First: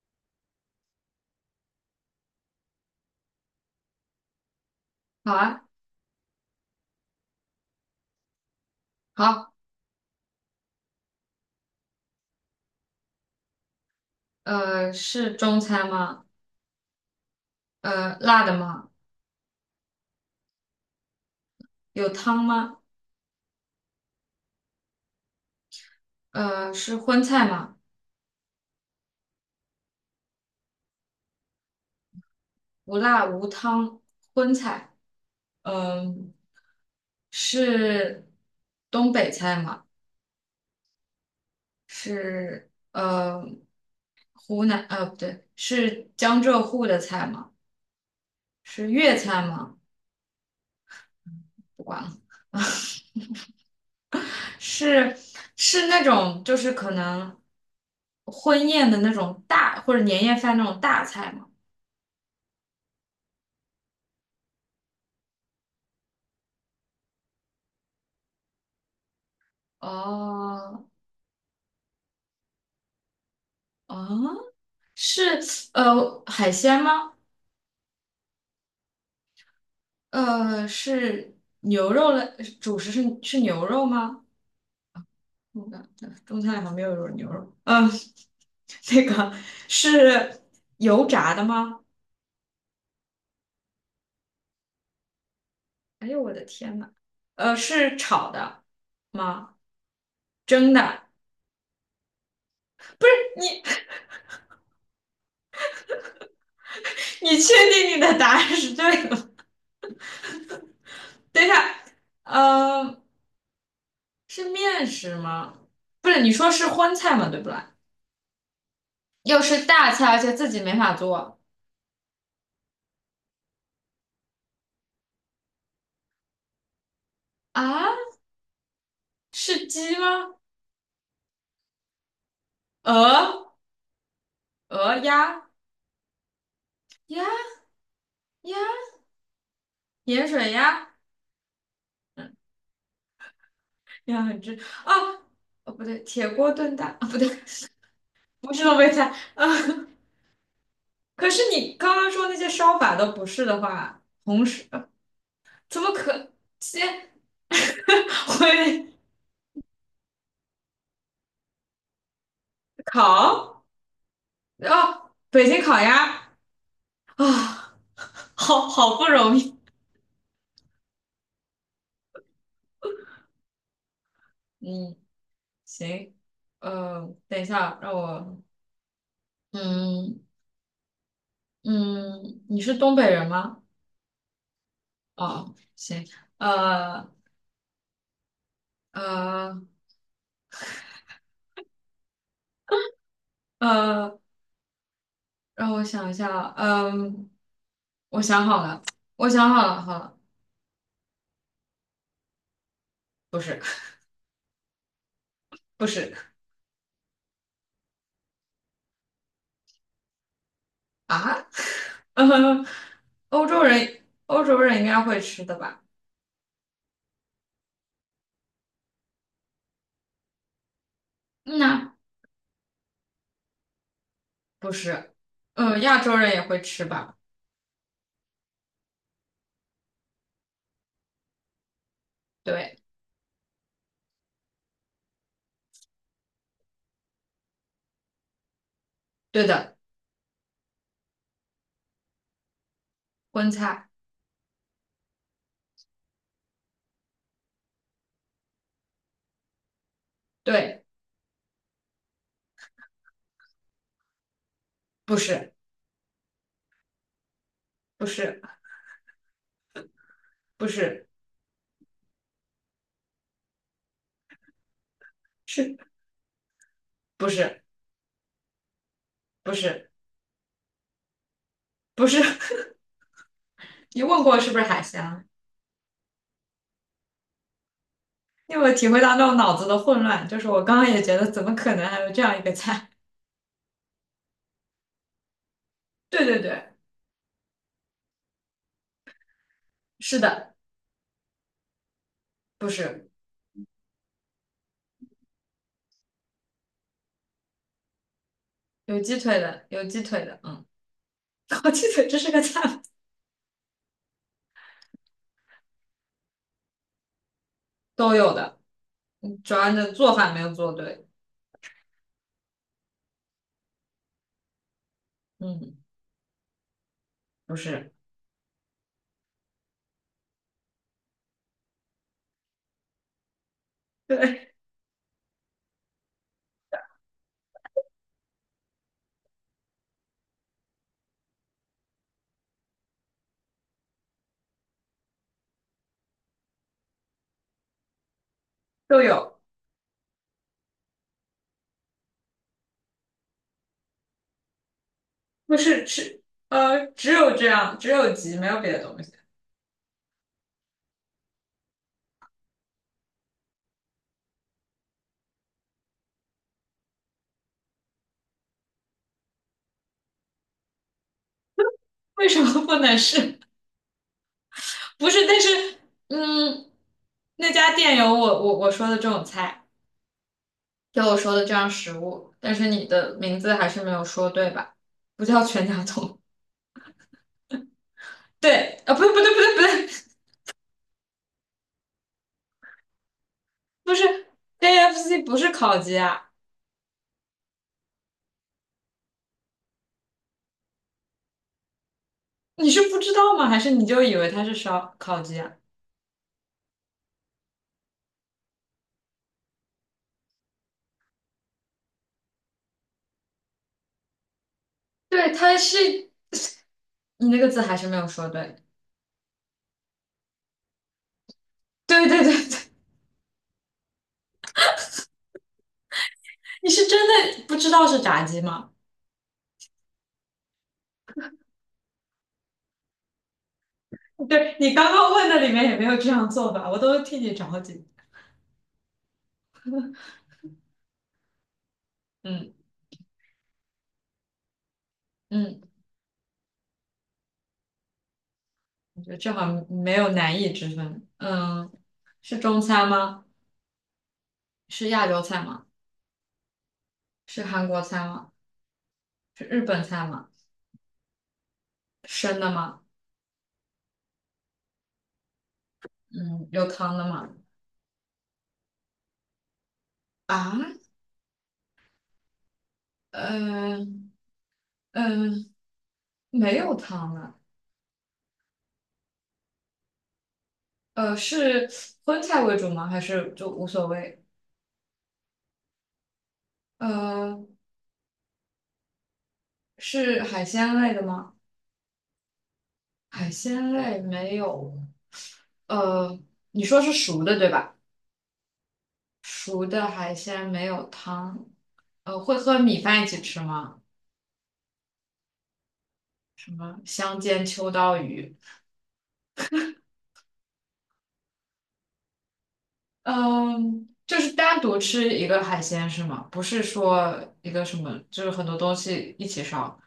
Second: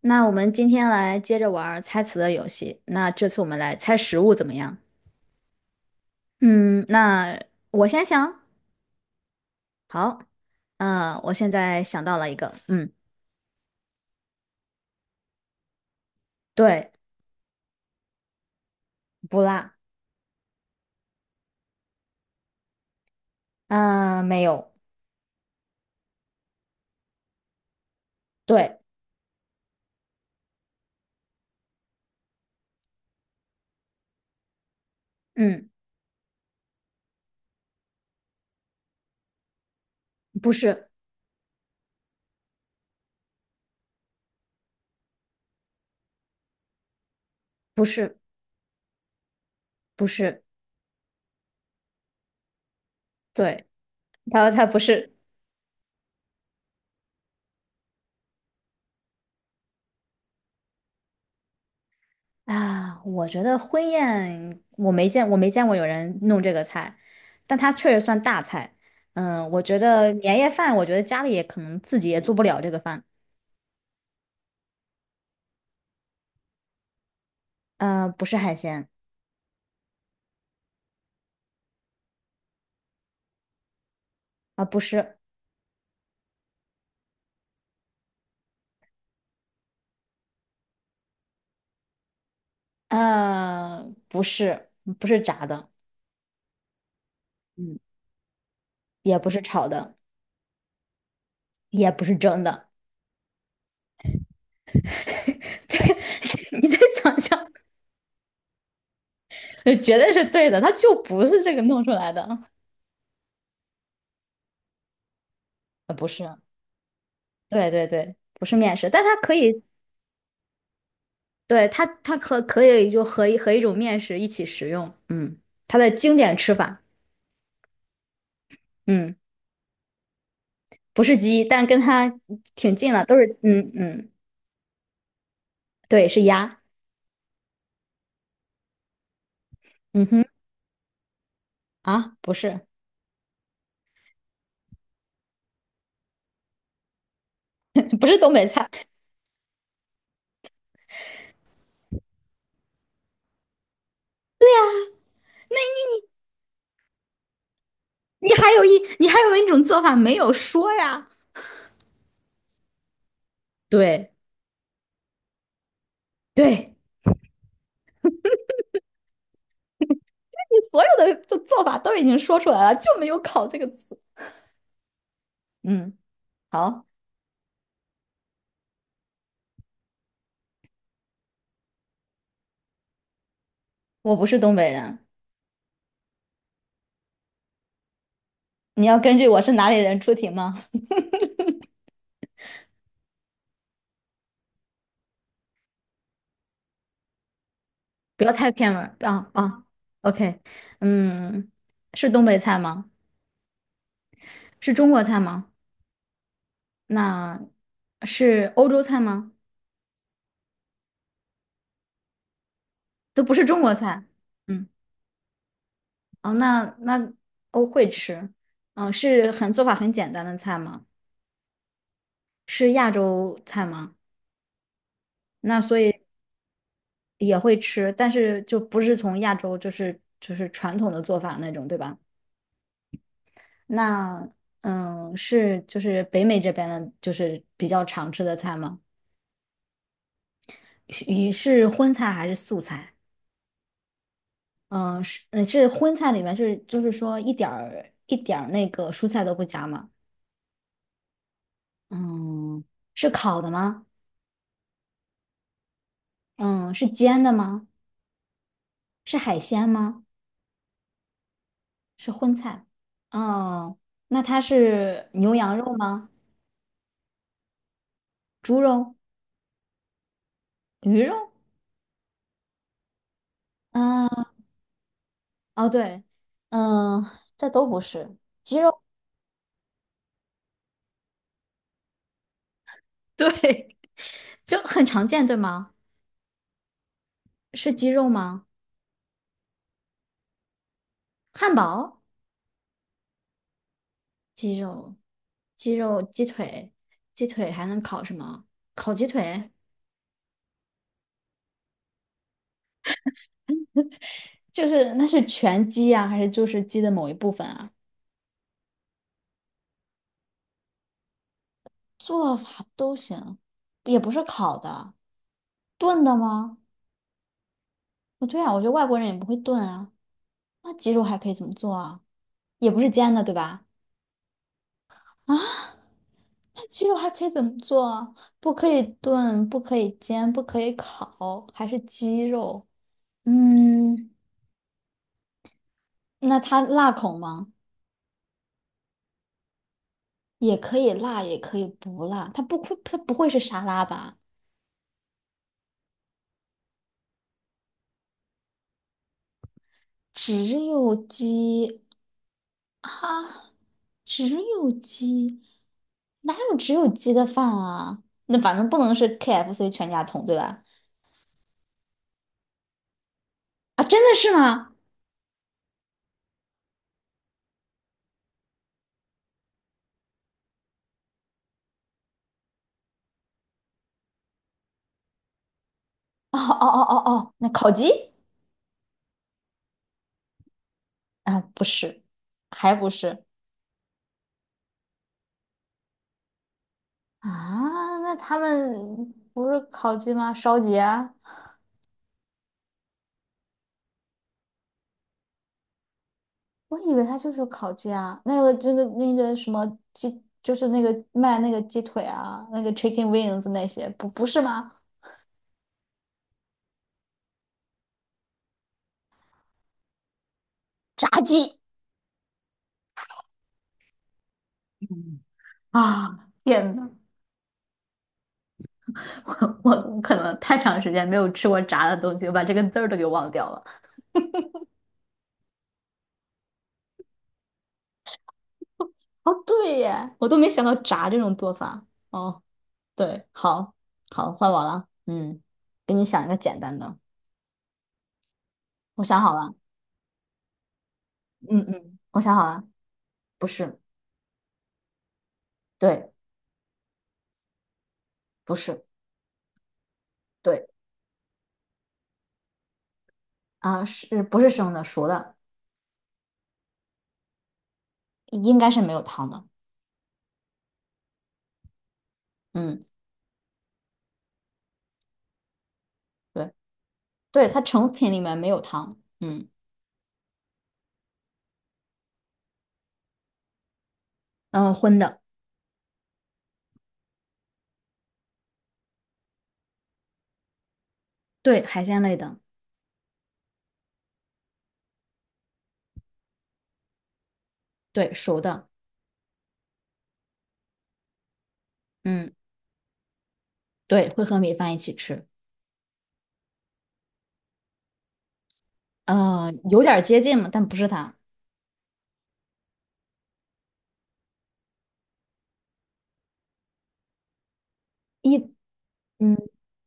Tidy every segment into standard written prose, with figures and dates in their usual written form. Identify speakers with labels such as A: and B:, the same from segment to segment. A: 那我们今天来接着玩儿猜词的游戏。那这次我们来猜食物怎么样？
B: 好啊，
A: 嗯，那我先想。
B: 好，
A: 好，我现在想到了一个，
B: 是中餐吗？
A: 对，
B: 辣的吗？
A: 不辣，
B: 有汤吗？
A: 嗯、没有，
B: 是荤菜吗？
A: 对，
B: 无辣无汤，荤菜。
A: 嗯，
B: 嗯、是东北菜吗？
A: 不是，
B: 是湖南不对，是江浙沪的菜吗？
A: 不是，
B: 是粤菜吗？
A: 不是，
B: 不管了，
A: 对，他说他不是
B: 是是那种就是可能婚宴的那种大或者年夜饭那种大菜吗？
A: 啊。我觉得婚宴我没见，我没见过有人弄这个菜，但它确实算大菜。我觉得年夜饭，我
B: 哦，
A: 觉得家里也可能自己也做不了这个饭。
B: 啊，是海鲜吗？
A: 不是海鲜，
B: 是牛肉类，主食是牛肉吗？
A: 不是，
B: 我感觉中餐里好像没有牛肉。嗯，那个是油炸的吗？
A: 不是，不是炸的，
B: 哎呦我的天呐，
A: 嗯，
B: 是炒的
A: 也不是
B: 吗？
A: 炒的，
B: 蒸的？
A: 也不是蒸的。
B: 你
A: 这个 你再想
B: 你
A: 想。
B: 确定你的答案是对的吗？
A: 绝对是对的，它就不 是
B: 等一
A: 这
B: 下，
A: 个弄出来的。
B: 呃，是面食吗？
A: 不
B: 不是，
A: 是，
B: 你说是荤菜吗？对不
A: 对
B: 啦？
A: 对对，不是面食，但它可
B: 又
A: 以。
B: 是大菜，而且自己没法做。
A: 对，它可以就和一种面食一起食用。嗯，它的经典吃法。
B: 啊，
A: 嗯，
B: 是鸡吗？
A: 不是鸡，但跟它挺近了，都是，
B: 鹅、
A: 嗯嗯，
B: 鹅、鸭、
A: 对，是鸭。
B: 鸭、鸭、
A: 嗯哼，
B: 盐水鸭、
A: 不是，
B: 鸭很正啊，哦不对，铁锅炖蛋啊不对，
A: 不是东北
B: 不是
A: 菜。
B: 东北菜啊。可是你刚刚说那些烧法都不是的话，红薯怎么可先
A: 你还有一，
B: 会
A: 你还有一种做法没有说呀？
B: 烤？
A: 对
B: 哦，北京烤鸭
A: 对，
B: 啊，好好不容易。
A: 你所有的就做法都已经说出来了，就没有"考"这个词。
B: 嗯，
A: 嗯，
B: 行，
A: 好，
B: 等一下，让我嗯嗯，你是东北人吗？
A: 我不是东北人。
B: 哦，行，呃
A: 你要根据我是
B: 呃
A: 哪里人出题吗？
B: 呃，让我想一下，嗯，我
A: 不要
B: 想
A: 太
B: 好
A: 偏门
B: 了，
A: 儿
B: 我
A: 啊
B: 想
A: 啊
B: 好了，好了，
A: ！OK，嗯，是东北菜吗？
B: 不是
A: 是中国菜吗？
B: 不是
A: 那是欧洲菜吗？
B: 啊，呃，
A: 都不是
B: 欧
A: 中
B: 洲
A: 国
B: 人
A: 菜。
B: 欧洲
A: 嗯，
B: 人应该会吃的吧？
A: 哦，那我会吃。是做法很简单的菜吗？
B: 嗯呐，
A: 是亚洲菜吗？
B: 不是，
A: 那所以
B: 亚洲人也会吃吧？
A: 也会吃，但是就不是从亚洲，就是传统的做法那种，对吧？
B: 对
A: 那是就是北美这边的，就是比较常吃的菜吗？
B: 对的，
A: 是你是荤菜还是素菜？
B: 荤菜，
A: 嗯，是荤菜里面是就是说一点儿一点儿那个蔬菜都不加吗？
B: 对，
A: 嗯，是烤的吗？
B: 不是
A: 嗯，是煎的吗？
B: 不是
A: 是海鲜吗？
B: 不是
A: 是荤菜。哦，那它是牛羊肉
B: 是
A: 吗？
B: 不是
A: 猪肉、
B: 不是
A: 鱼肉？
B: 不是，你问
A: 啊，
B: 过是不是海鲜？
A: 哦，对，嗯，这都不是。
B: 因为我体会到那种脑子的混乱，就是我刚刚也觉得怎么可能还有这样一个菜？
A: 对，就很常见，对吗？
B: 对对对，
A: 是鸡肉吗？
B: 是的，
A: 汉堡、
B: 不是
A: 鸡肉、鸡肉、鸡腿、鸡腿还能烤什么？烤
B: 有
A: 鸡
B: 鸡腿
A: 腿。
B: 的，有鸡腿的，嗯，烤鸡腿这是个菜吗
A: 就是那是全鸡啊，还是就是鸡的某一部分啊？
B: 都有的，嗯主要你的做法没有做对，
A: 做法都行，也不是烤的。
B: 嗯，
A: 炖的吗？
B: 不是，
A: 不对啊，我觉得外国人也不会炖啊。那鸡肉还可以怎么做啊？也不是煎的，对吧？
B: 对，
A: 啊，那鸡肉还可以怎么做啊？不可以炖，不可以煎，不可以烤，还是鸡肉？嗯，那它辣口吗？
B: 都有，
A: 也可以辣，也可以不辣。它不会是沙拉吧？
B: 不是是，只有这样，只有鸡，没有别的东西，
A: 只有鸡啊，只有鸡，哪有只有鸡的饭啊？那反正不能是 KFC 全家桶，对吧？
B: 为什么不能是？
A: 真的是吗？
B: 不是，但是，嗯，那家店有我说的这种菜。给我说的这样食物，但是你的名字还是没有说对吧？不叫全家桶，
A: 哦哦哦哦哦，那烤鸡
B: 对啊，不对不对不对不对，
A: 啊，不是，还不是。
B: 不是 KFC 不是烤鸡啊，
A: 那他们不是烤鸡吗？烧鸡啊？
B: 你是不知道吗？还是你就以为它是烧烤鸡啊？
A: 我以为它就是烤鸡啊。那个这个那个什么鸡，就是那个卖那个鸡腿啊，那个 chicken wings 那些，不是吗？
B: 对，它是，你那个字还是没有说对，
A: 炸鸡。
B: 对对对对，
A: 嗯啊！
B: 你
A: 天
B: 是
A: 呐，
B: 真的不知道是炸鸡吗？
A: 我可能太长时间没有吃过炸的东西，我把这个字儿都给忘掉了。
B: 对，你刚刚问的里面也没有这样做吧，我都替你着急。
A: 哦，对耶，我都没想到炸这种做法。哦，
B: 嗯
A: 对，好，好，换我了。嗯，
B: 嗯，
A: 给你想一个简单的。
B: 我
A: 我
B: 觉得
A: 想
B: 这
A: 好
B: 好
A: 了。
B: 像没有难易之分。嗯，
A: 嗯，我想
B: 是
A: 好
B: 中
A: 了。
B: 餐吗？
A: 不是，
B: 是亚洲菜吗？
A: 对，
B: 是韩国菜吗？
A: 不是，
B: 是日本菜吗？
A: 对，
B: 生的吗？
A: 是不是生的？熟的，
B: 嗯，有汤的吗？
A: 应该是没有汤的。
B: 啊，
A: 嗯，
B: 嗯呃，嗯、
A: 对，
B: 没有汤的。
A: 对，它成品里面没有汤。
B: 是荤菜为主吗？还是就无所谓？
A: 荤的，
B: 呃，是海鲜类的吗？
A: 对，海鲜类的，
B: 海鲜类没有。呃，你说是熟的对吧？
A: 对，熟的。
B: 熟的海鲜没有汤。
A: 嗯，
B: 会和米饭一起吃吗？
A: 对，会和米饭一起吃。
B: 什么香煎秋刀鱼？
A: 有点儿接近了，但不是它。
B: 嗯，就是单独吃一个海鲜是吗？不是说一个什么，就是
A: 一，
B: 很多东西一
A: 嗯，
B: 起烧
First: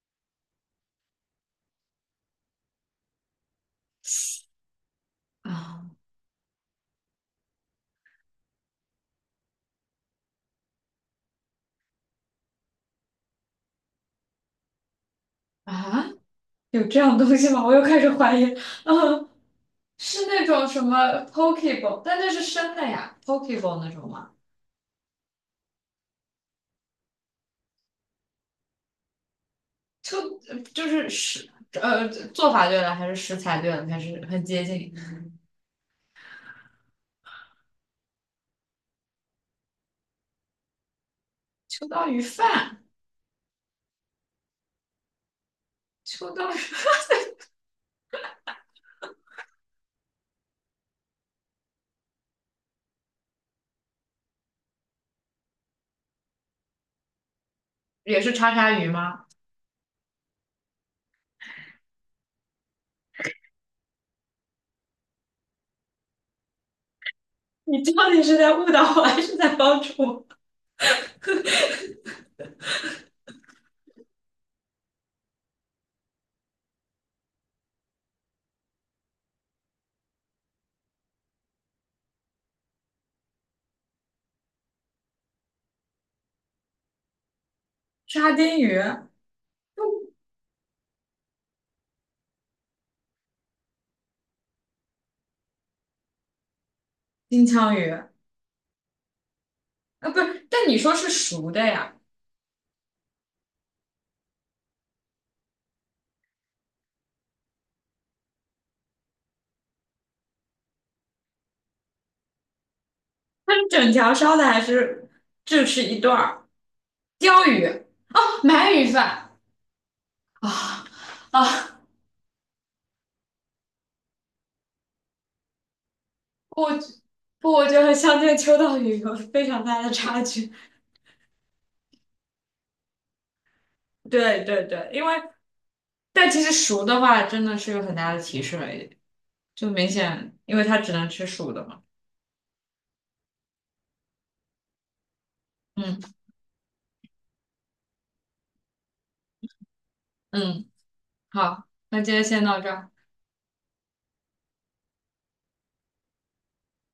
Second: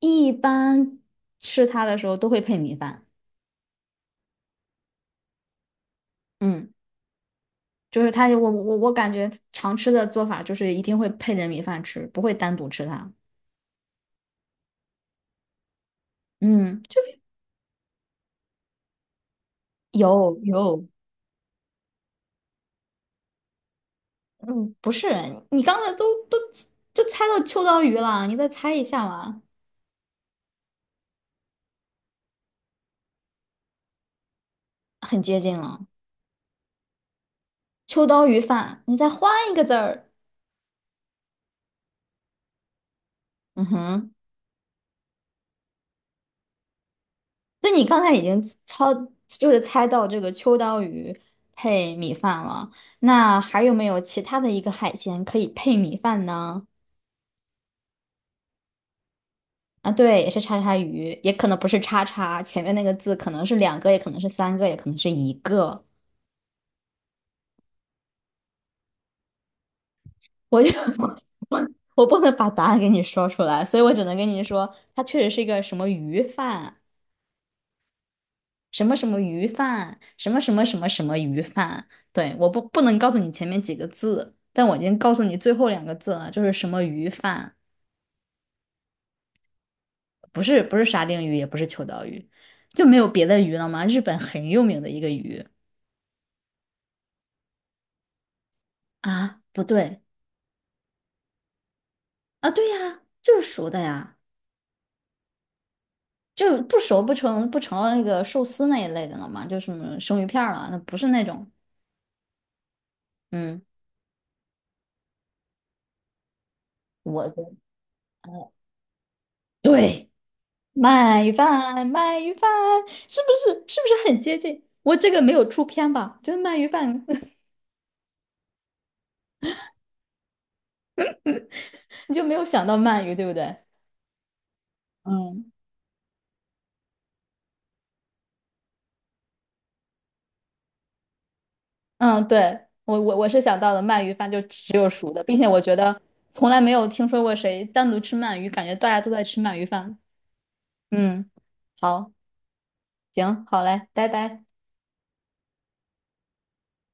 A: 一般吃它的时候都会配米饭。
B: 啊
A: 嗯，就是它，我感觉常吃的做法就是一定会配着米饭吃，不会单独吃它。
B: 啊，
A: 嗯，
B: 有
A: 就
B: 这样
A: 是
B: 东西吗？我又开始怀疑。嗯，是
A: 有
B: 那种什
A: 有。
B: 么 pokeball，但那是生的呀，pokeball 那种吗？
A: 嗯，不是，你刚才都就猜到秋刀鱼了，你再猜一下嘛，
B: 就就是食做法对了，还是食材对了，还是很接近。
A: 很接近了。秋刀鱼饭，你再换一个字儿。
B: 秋刀鱼饭，
A: 嗯哼，
B: 秋刀鱼
A: 那你刚才已经就是猜到这个秋刀鱼配米饭了。那还有没有其他的一个海鲜可以配米饭呢？
B: 也是叉叉鱼吗？
A: 啊，对，也是叉叉鱼，也可能不是叉叉，前面那个字可能是两个，也可能是三个，也可能是一个。
B: 你到底是在误导我，还是在帮助我？
A: 我就 我我不能把答案给你说出来，所以我只能跟你说，它确实是一个什么鱼饭，什么什么鱼饭，什么什么什么什么鱼饭。对，我不能告诉你前面几个字，但我已经告诉你最后两个字了，就是什么鱼饭，
B: 沙丁鱼、
A: 不是不是沙丁鱼，也不是秋刀鱼。就没有别的鱼了吗？日本很有名的一个鱼。
B: 金枪鱼。
A: 啊，不对
B: 啊，不是，但你说是熟的呀，
A: 啊，对呀，就是熟的呀。就不熟不成那个寿司那一类的了嘛，就什么生鱼片儿了，那不是那种。
B: 它
A: 嗯，
B: 是整条烧的还是就吃一段儿？
A: 我的
B: 鲷鱼，哦鳗鱼饭
A: 对，
B: 啊
A: 鱼
B: 啊！
A: 饭鳗鱼饭，是不是很接近？我这个没有出片吧？就是鳗鱼
B: 我
A: 饭。
B: 不，我觉得和乡间秋刀鱼有非常大的差距。
A: 你就没有想到鳗鱼，对不对？
B: 对对对，因为
A: 嗯，
B: 但其实熟的话真的是有很大的提示了，就明显，因为它只能吃熟的嘛。
A: 嗯，对，我是想到了鳗鱼饭就只有熟的，并且我觉得
B: 嗯
A: 从来没有听说过谁单独吃鳗鱼，感觉大家都在吃鳗鱼饭。
B: 嗯，
A: 嗯，
B: 好，那
A: 好，
B: 今天先到这儿。
A: 行，好嘞，拜拜。